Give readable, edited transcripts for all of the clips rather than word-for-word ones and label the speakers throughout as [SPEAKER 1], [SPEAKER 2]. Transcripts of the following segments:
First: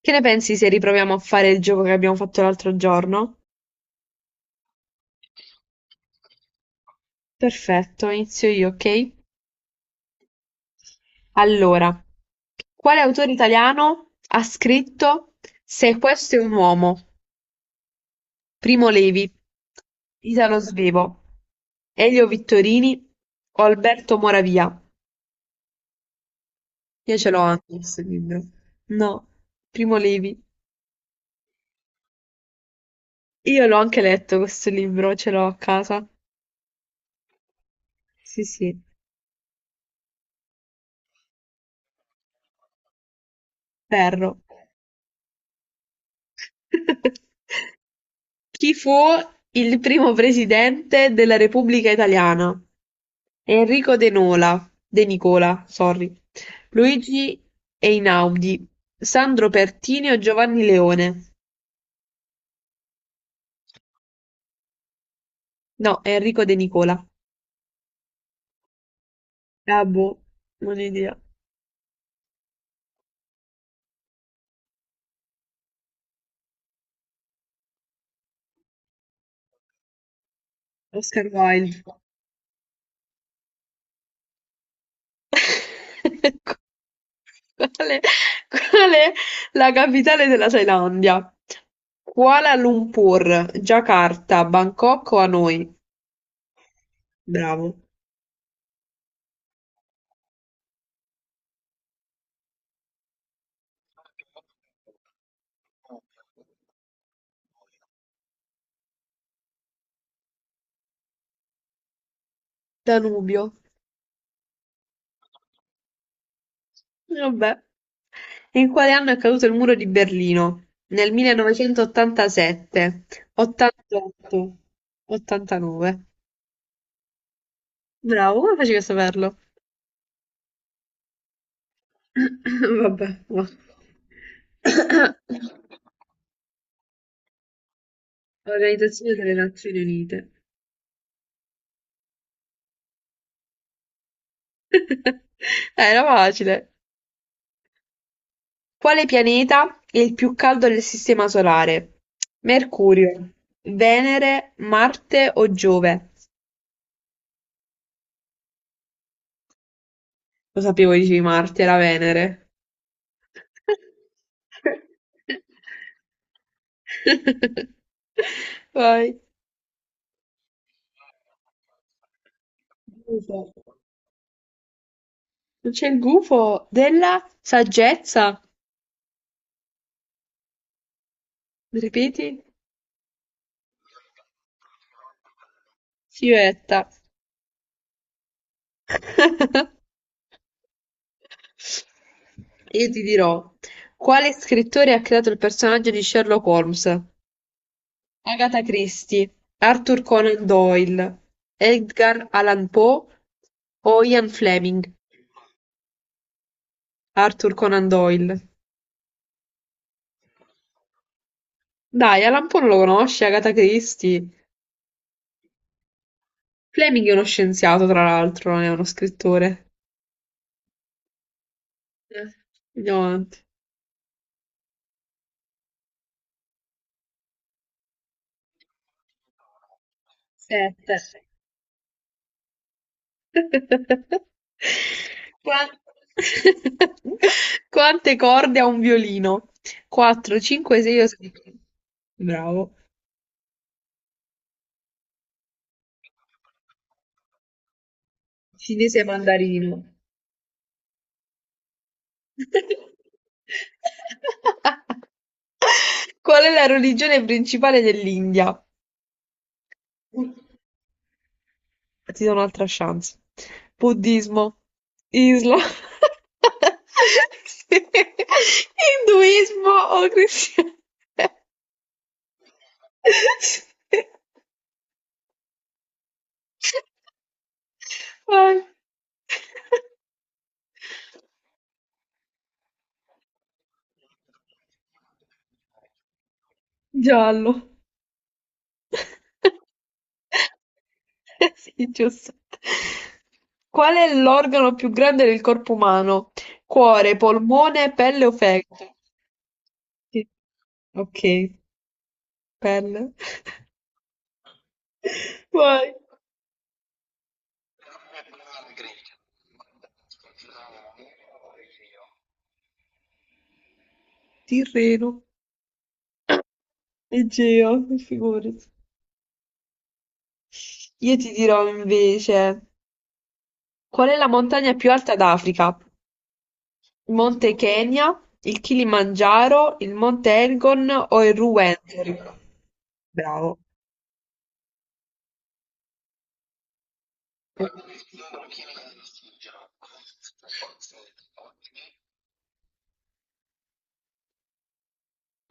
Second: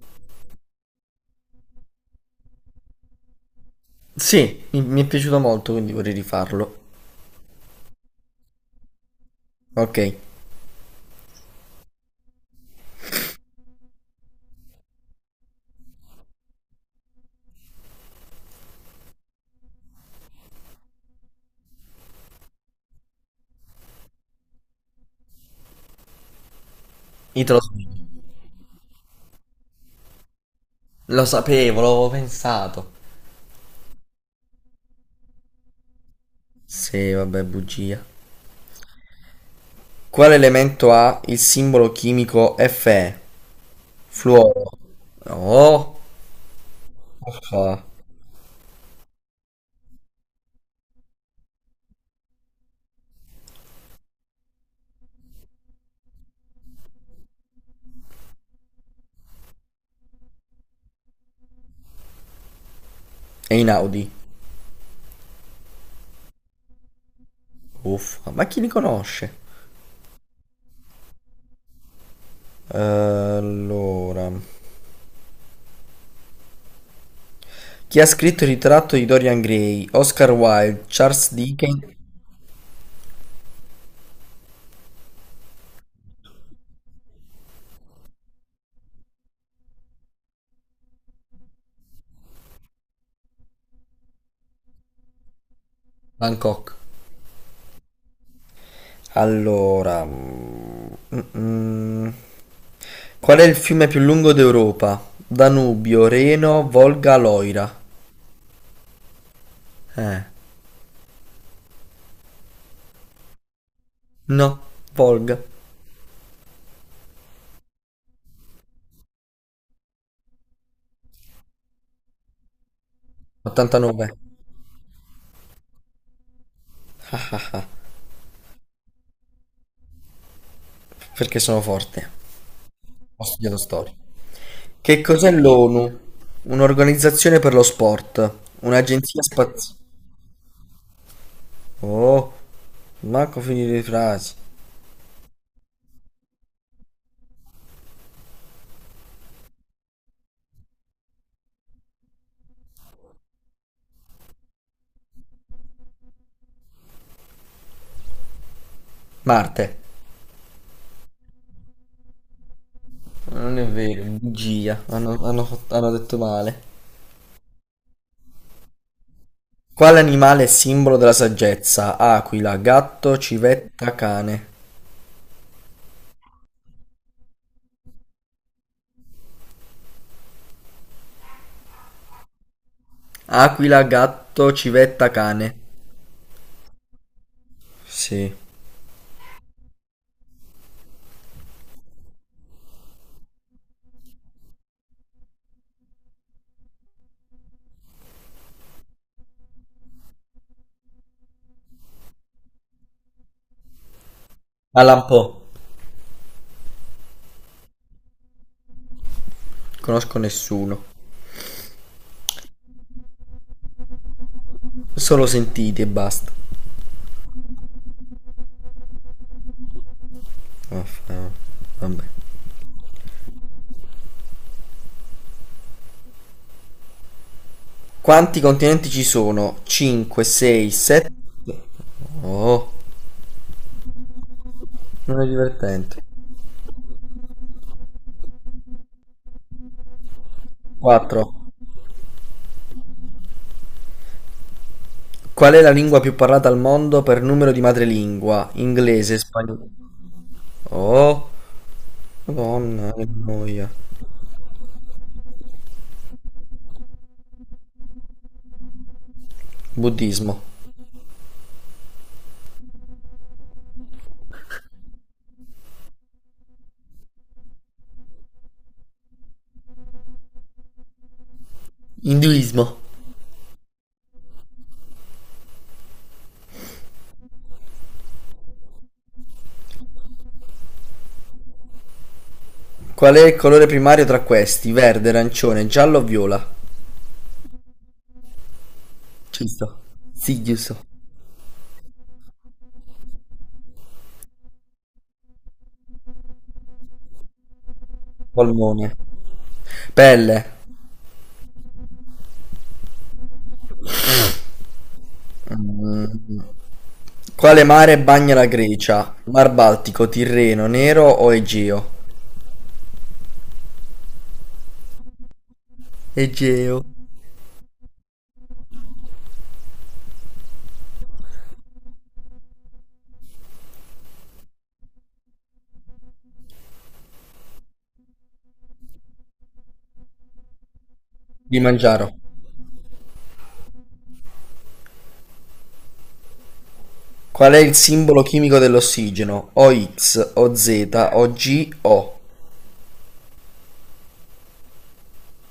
[SPEAKER 1] Che ne pensi se riproviamo a fare il gioco che abbiamo fatto l'altro giorno?
[SPEAKER 2] Sì, mi è piaciuto molto, quindi vorrei rifarlo.
[SPEAKER 1] Perfetto, inizio io, ok?
[SPEAKER 2] Ok,
[SPEAKER 1] Allora, quale autore italiano ha scritto Se questo è un uomo? Primo Levi, Italo Svevo, Elio Vittorini o Alberto Moravia? Io ce l'ho
[SPEAKER 2] Italo
[SPEAKER 1] anche questo
[SPEAKER 2] Swift.
[SPEAKER 1] libro. No, Primo Levi.
[SPEAKER 2] Lo sapevo, l'avevo pensato.
[SPEAKER 1] Io l'ho anche letto questo libro, ce l'ho a casa.
[SPEAKER 2] Sì, vabbè, bugia.
[SPEAKER 1] Sì, sì,
[SPEAKER 2] Quale elemento ha il simbolo chimico Fe?
[SPEAKER 1] perro.
[SPEAKER 2] Fluoro. No. Uffa.
[SPEAKER 1] Chi fu il primo presidente della Repubblica Italiana? Enrico De Nicola, sorry, Luigi Einaudi, Sandro Pertini o Giovanni Leone?
[SPEAKER 2] E Inaudi.
[SPEAKER 1] No, Enrico De Nicola.
[SPEAKER 2] Uffa, ma chi li conosce?
[SPEAKER 1] Ah, boh, non ho idea.
[SPEAKER 2] Allora. Chi ha scritto il ritratto di Dorian Gray? Oscar Wilde,
[SPEAKER 1] Oscar
[SPEAKER 2] Charles
[SPEAKER 1] Wilde.
[SPEAKER 2] Dickens,
[SPEAKER 1] Qual è, qual è la capitale della Thailandia? Kuala Lumpur, Giacarta, Bangkok o Hanoi?
[SPEAKER 2] Bangkok.
[SPEAKER 1] Bravo.
[SPEAKER 2] Allora, mm, qual è il fiume più lungo d'Europa? Danubio, Reno, Volga, Loira. Eh,
[SPEAKER 1] Danubio.
[SPEAKER 2] no, Volga.
[SPEAKER 1] Vabbè. In quale anno è caduto il muro di Berlino? Nel 1987,
[SPEAKER 2] 89.
[SPEAKER 1] 88, 89.
[SPEAKER 2] Ah, ah, ah.
[SPEAKER 1] Bravo, come facevi a saperlo?
[SPEAKER 2] Perché sono forte.
[SPEAKER 1] Vabbè.
[SPEAKER 2] Ho
[SPEAKER 1] Va.
[SPEAKER 2] studiato storia. Che cos'è l'ONU? Un'organizzazione per lo sport,
[SPEAKER 1] Organizzazione
[SPEAKER 2] un'agenzia
[SPEAKER 1] delle
[SPEAKER 2] spaziale.
[SPEAKER 1] Nazioni Unite.
[SPEAKER 2] Oh, manco finire le frasi.
[SPEAKER 1] Era facile. Quale pianeta è il più caldo del sistema solare? Mercurio, Venere, Marte o Giove?
[SPEAKER 2] Marte.
[SPEAKER 1] Lo sapevo, dicevi Marte, era Venere.
[SPEAKER 2] Non è vero, bugia. Hanno detto male.
[SPEAKER 1] Vai.
[SPEAKER 2] Quale animale è simbolo della saggezza? Aquila, gatto,
[SPEAKER 1] Gufo.
[SPEAKER 2] civetta, cane.
[SPEAKER 1] C'è il gufo della saggezza. Ripeti,
[SPEAKER 2] Aquila, gatto, civetta, cane.
[SPEAKER 1] Silvetta.
[SPEAKER 2] Sì.
[SPEAKER 1] Io ti dirò, quale scrittore ha creato il personaggio di Sherlock Holmes? Agatha Christie, Arthur Conan Doyle, Edgar Allan Poe o Ian Fleming?
[SPEAKER 2] Alan Poe.
[SPEAKER 1] Arthur Conan Doyle.
[SPEAKER 2] Conosco nessuno.
[SPEAKER 1] Dai, Alan Poe non lo conosci, Agatha Christie.
[SPEAKER 2] Solo sentiti e basta.
[SPEAKER 1] Fleming è uno scienziato, tra l'altro, non è uno scrittore.
[SPEAKER 2] Vaffa- Vabbè.
[SPEAKER 1] Eh, Andiamo avanti.
[SPEAKER 2] Quanti continenti ci sono? cinque, sei,
[SPEAKER 1] Sette.
[SPEAKER 2] sette. Oh, non è
[SPEAKER 1] Qua-
[SPEAKER 2] divertente.
[SPEAKER 1] Quante corde ha un violino? 4, 5, 6 o 6.
[SPEAKER 2] quattro.
[SPEAKER 1] Bravo.
[SPEAKER 2] Qual è la lingua più parlata al mondo per numero di madrelingua?
[SPEAKER 1] Cinese
[SPEAKER 2] Inglese, spagnolo.
[SPEAKER 1] mandarino.
[SPEAKER 2] Oh, Madonna, che noia.
[SPEAKER 1] Qual è la religione principale dell'India?
[SPEAKER 2] Buddismo.
[SPEAKER 1] Ti do un'altra chance. Buddismo, Islam, sì. Induismo o cristianesimo.
[SPEAKER 2] Induismo.
[SPEAKER 1] Sì. Vai.
[SPEAKER 2] Qual è il colore primario tra questi? Verde, arancione, giallo o viola?
[SPEAKER 1] Giallo.
[SPEAKER 2] Giusto. Sì, giusto.
[SPEAKER 1] Sì, giusto. Qual è l'organo più grande del corpo umano? Cuore, polmone, pelle o
[SPEAKER 2] Polmone.
[SPEAKER 1] fegato? Sì.
[SPEAKER 2] Pelle.
[SPEAKER 1] Ok, pelle. Vai.
[SPEAKER 2] Mm. Quale mare bagna la Grecia? Mar Baltico, Tirreno, Nero o Egeo?
[SPEAKER 1] Tirreno.
[SPEAKER 2] Egeo.
[SPEAKER 1] Egeo, figurati. Io ti dirò invece, qual è la montagna più alta d'Africa? Il Monte Kenya, il Kilimangiaro, il Monte Elgon o il
[SPEAKER 2] Kilimangiaro.
[SPEAKER 1] Ruwenzori? Bravo.
[SPEAKER 2] Qual è il simbolo chimico dell'ossigeno? OX, OZ, OG, O.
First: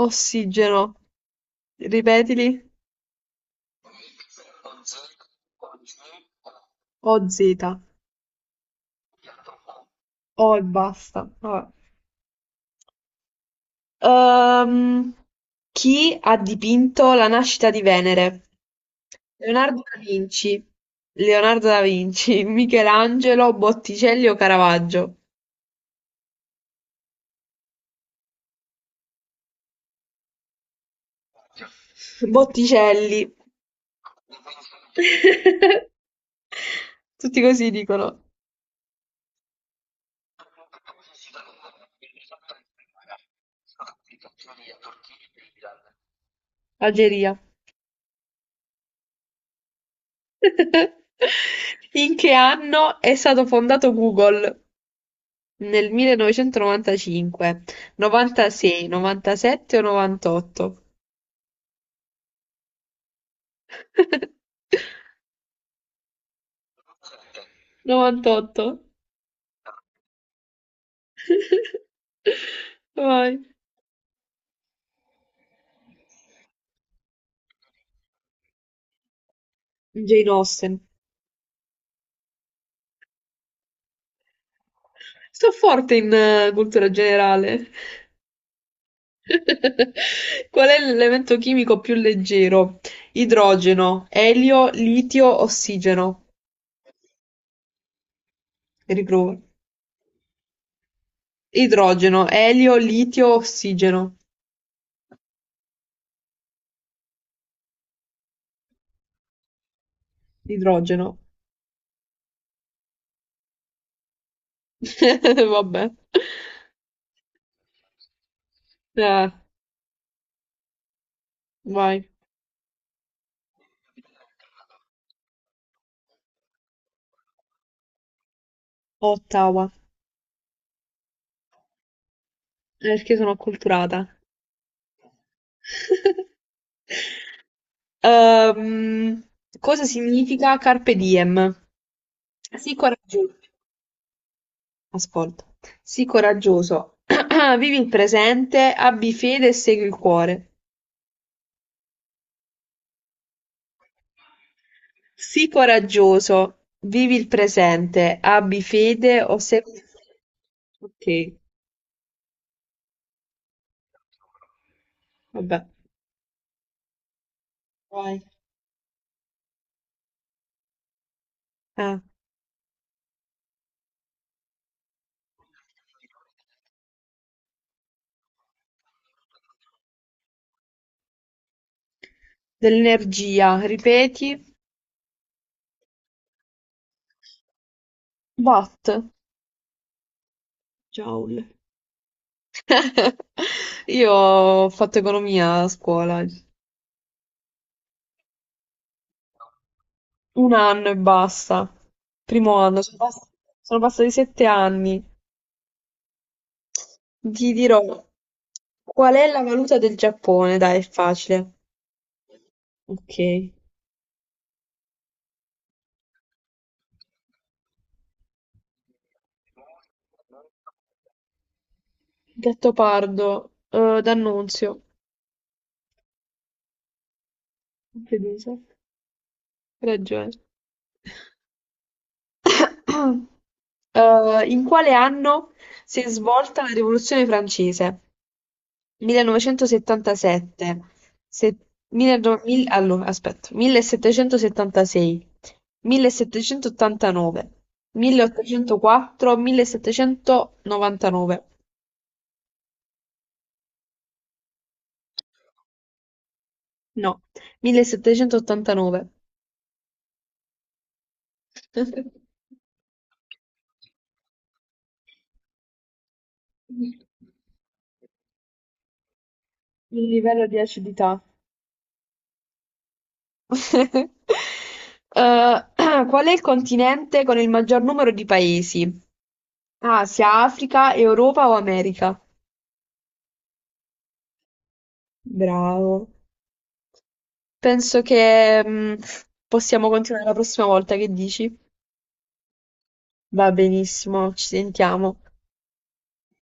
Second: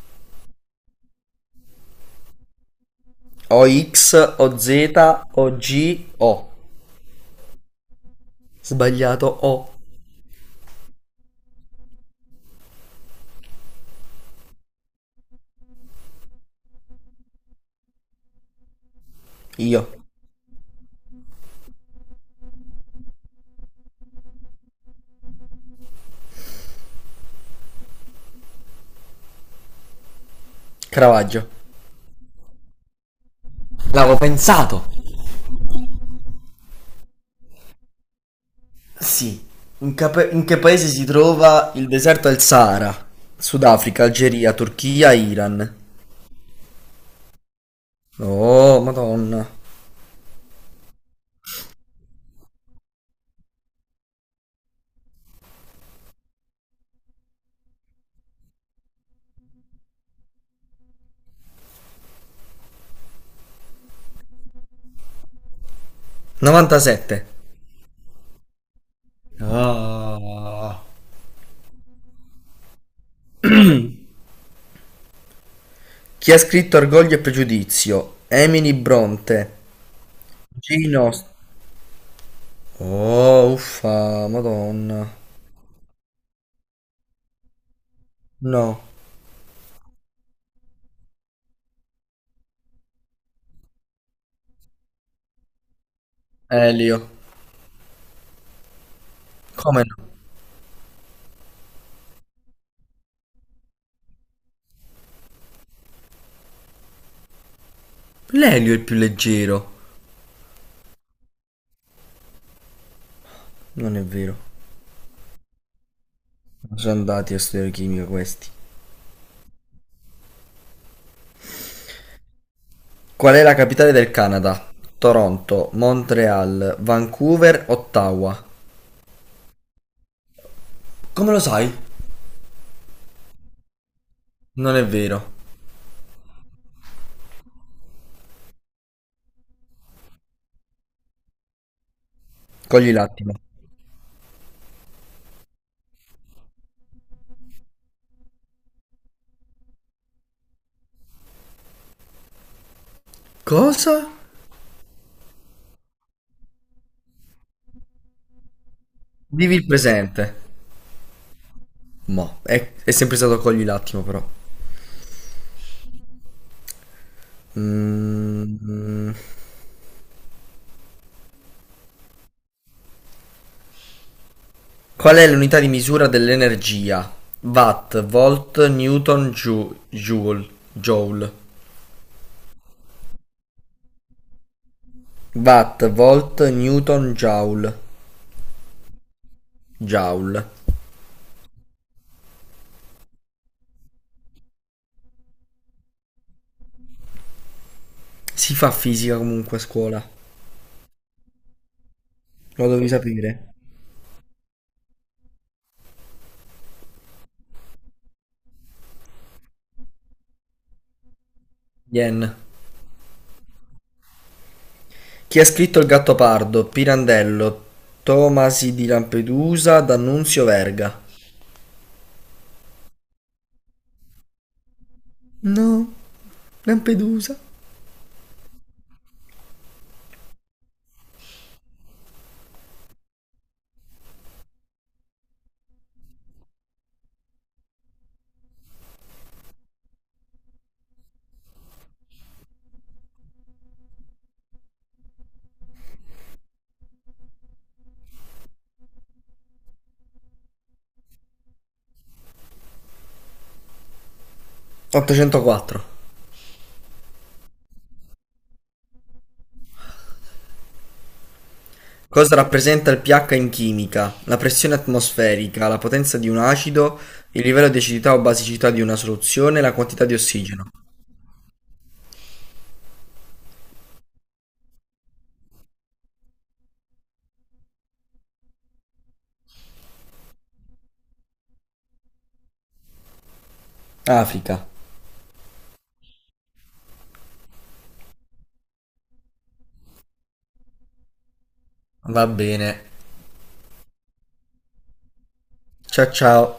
[SPEAKER 1] Ossigeno, ripetili,
[SPEAKER 2] OX, OZ, OG, O. Z, O G, O.
[SPEAKER 1] o Z,
[SPEAKER 2] Sbagliato, O.
[SPEAKER 1] o e basta. Vabbè. Ehm, chi ha dipinto La nascita di Venere? Leonardo
[SPEAKER 2] Io.
[SPEAKER 1] da Vinci, Leonardo da Vinci, Michelangelo, Botticelli o Caravaggio?
[SPEAKER 2] Cravaggio.
[SPEAKER 1] Botticelli.
[SPEAKER 2] L'avevo pensato.
[SPEAKER 1] Tutti così dicono.
[SPEAKER 2] Sì. In che paese si trova il deserto del Sahara? Sudafrica, Algeria, Turchia, Iran.
[SPEAKER 1] Algeria.
[SPEAKER 2] Oh, Madonna.
[SPEAKER 1] In che anno è stato fondato Google? Nel 1995, 96, 97 o 98?
[SPEAKER 2] 97.
[SPEAKER 1] 98.
[SPEAKER 2] Ah.
[SPEAKER 1] Vai.
[SPEAKER 2] Chi ha scritto Orgoglio e Pregiudizio? Emily Bronte.
[SPEAKER 1] Jane Austen.
[SPEAKER 2] Gino. Oh, uffa, Madonna.
[SPEAKER 1] Sto forte in cultura generale.
[SPEAKER 2] No.
[SPEAKER 1] Qual è l'elemento chimico più leggero? Idrogeno, elio, litio, ossigeno.
[SPEAKER 2] Elio.
[SPEAKER 1] Riprovo.
[SPEAKER 2] Come no?
[SPEAKER 1] Idrogeno, elio, litio, ossigeno.
[SPEAKER 2] L'elio è il più leggero.
[SPEAKER 1] Idrogeno.
[SPEAKER 2] Non è vero.
[SPEAKER 1] Vabbè.
[SPEAKER 2] Sono andati a studiare chimica questi.
[SPEAKER 1] Eh, vai.
[SPEAKER 2] Qual è la capitale del Canada? Toronto, Montreal, Vancouver, Ottawa.
[SPEAKER 1] Ottawa.
[SPEAKER 2] Come lo sai?
[SPEAKER 1] Perché sono acculturata.
[SPEAKER 2] Non è vero.
[SPEAKER 1] Ehm, cosa significa carpe diem? Sii
[SPEAKER 2] Cogli
[SPEAKER 1] coraggioso,
[SPEAKER 2] l'attimo.
[SPEAKER 1] ascolta, sii coraggioso, vivi il presente, abbi fede e segui il cuore.
[SPEAKER 2] Cosa?
[SPEAKER 1] Sii coraggioso, vivi il presente, abbi fede o
[SPEAKER 2] Vivi il
[SPEAKER 1] segui il
[SPEAKER 2] presente.
[SPEAKER 1] cuore. Ok,
[SPEAKER 2] Mo, è sempre stato cogli l'attimo però.
[SPEAKER 1] vabbè. Vai.
[SPEAKER 2] Mm.
[SPEAKER 1] Eh,
[SPEAKER 2] Qual è l'unità di misura dell'energia? Watt, volt, newton, joule.
[SPEAKER 1] dell'energia, ripeti,
[SPEAKER 2] Watt, volt, newton, joule,
[SPEAKER 1] watt,
[SPEAKER 2] joule.
[SPEAKER 1] joule. Io ho fatto economia a scuola.
[SPEAKER 2] Si fa fisica comunque a scuola.
[SPEAKER 1] Un anno e basta. Primo
[SPEAKER 2] Lo
[SPEAKER 1] anno,
[SPEAKER 2] devi sapere.
[SPEAKER 1] sono passati 7 anni. Ti dirò qual è la valuta del Giappone? Dai, è facile.
[SPEAKER 2] Yen.
[SPEAKER 1] Ok.
[SPEAKER 2] Chi ha scritto Il Gattopardo? Pirandello, Tomasi di Lampedusa, D'Annunzio Verga.
[SPEAKER 1] Gattopardo, D'Annunzio.
[SPEAKER 2] No, Lampedusa.
[SPEAKER 1] Fiducia. Ragione. In quale anno si è svolta la Rivoluzione francese? 1977, se- allora, aspetta, 1776, 1789, 1804, 1799,
[SPEAKER 2] 804.
[SPEAKER 1] no, 1789.
[SPEAKER 2] Cosa rappresenta il pH in chimica? La pressione atmosferica, la potenza di un acido, il livello di acidità o basicità di una soluzione, la quantità
[SPEAKER 1] Il
[SPEAKER 2] di
[SPEAKER 1] livello di
[SPEAKER 2] ossigeno.
[SPEAKER 1] acidità. Eh, qual è il continente con il maggior numero di paesi? Asia, Africa, Europa o America?
[SPEAKER 2] Africa.
[SPEAKER 1] Bravo. Penso che possiamo continuare la prossima volta, che dici?
[SPEAKER 2] Va bene.
[SPEAKER 1] Va benissimo, ci sentiamo.
[SPEAKER 2] Ciao ciao.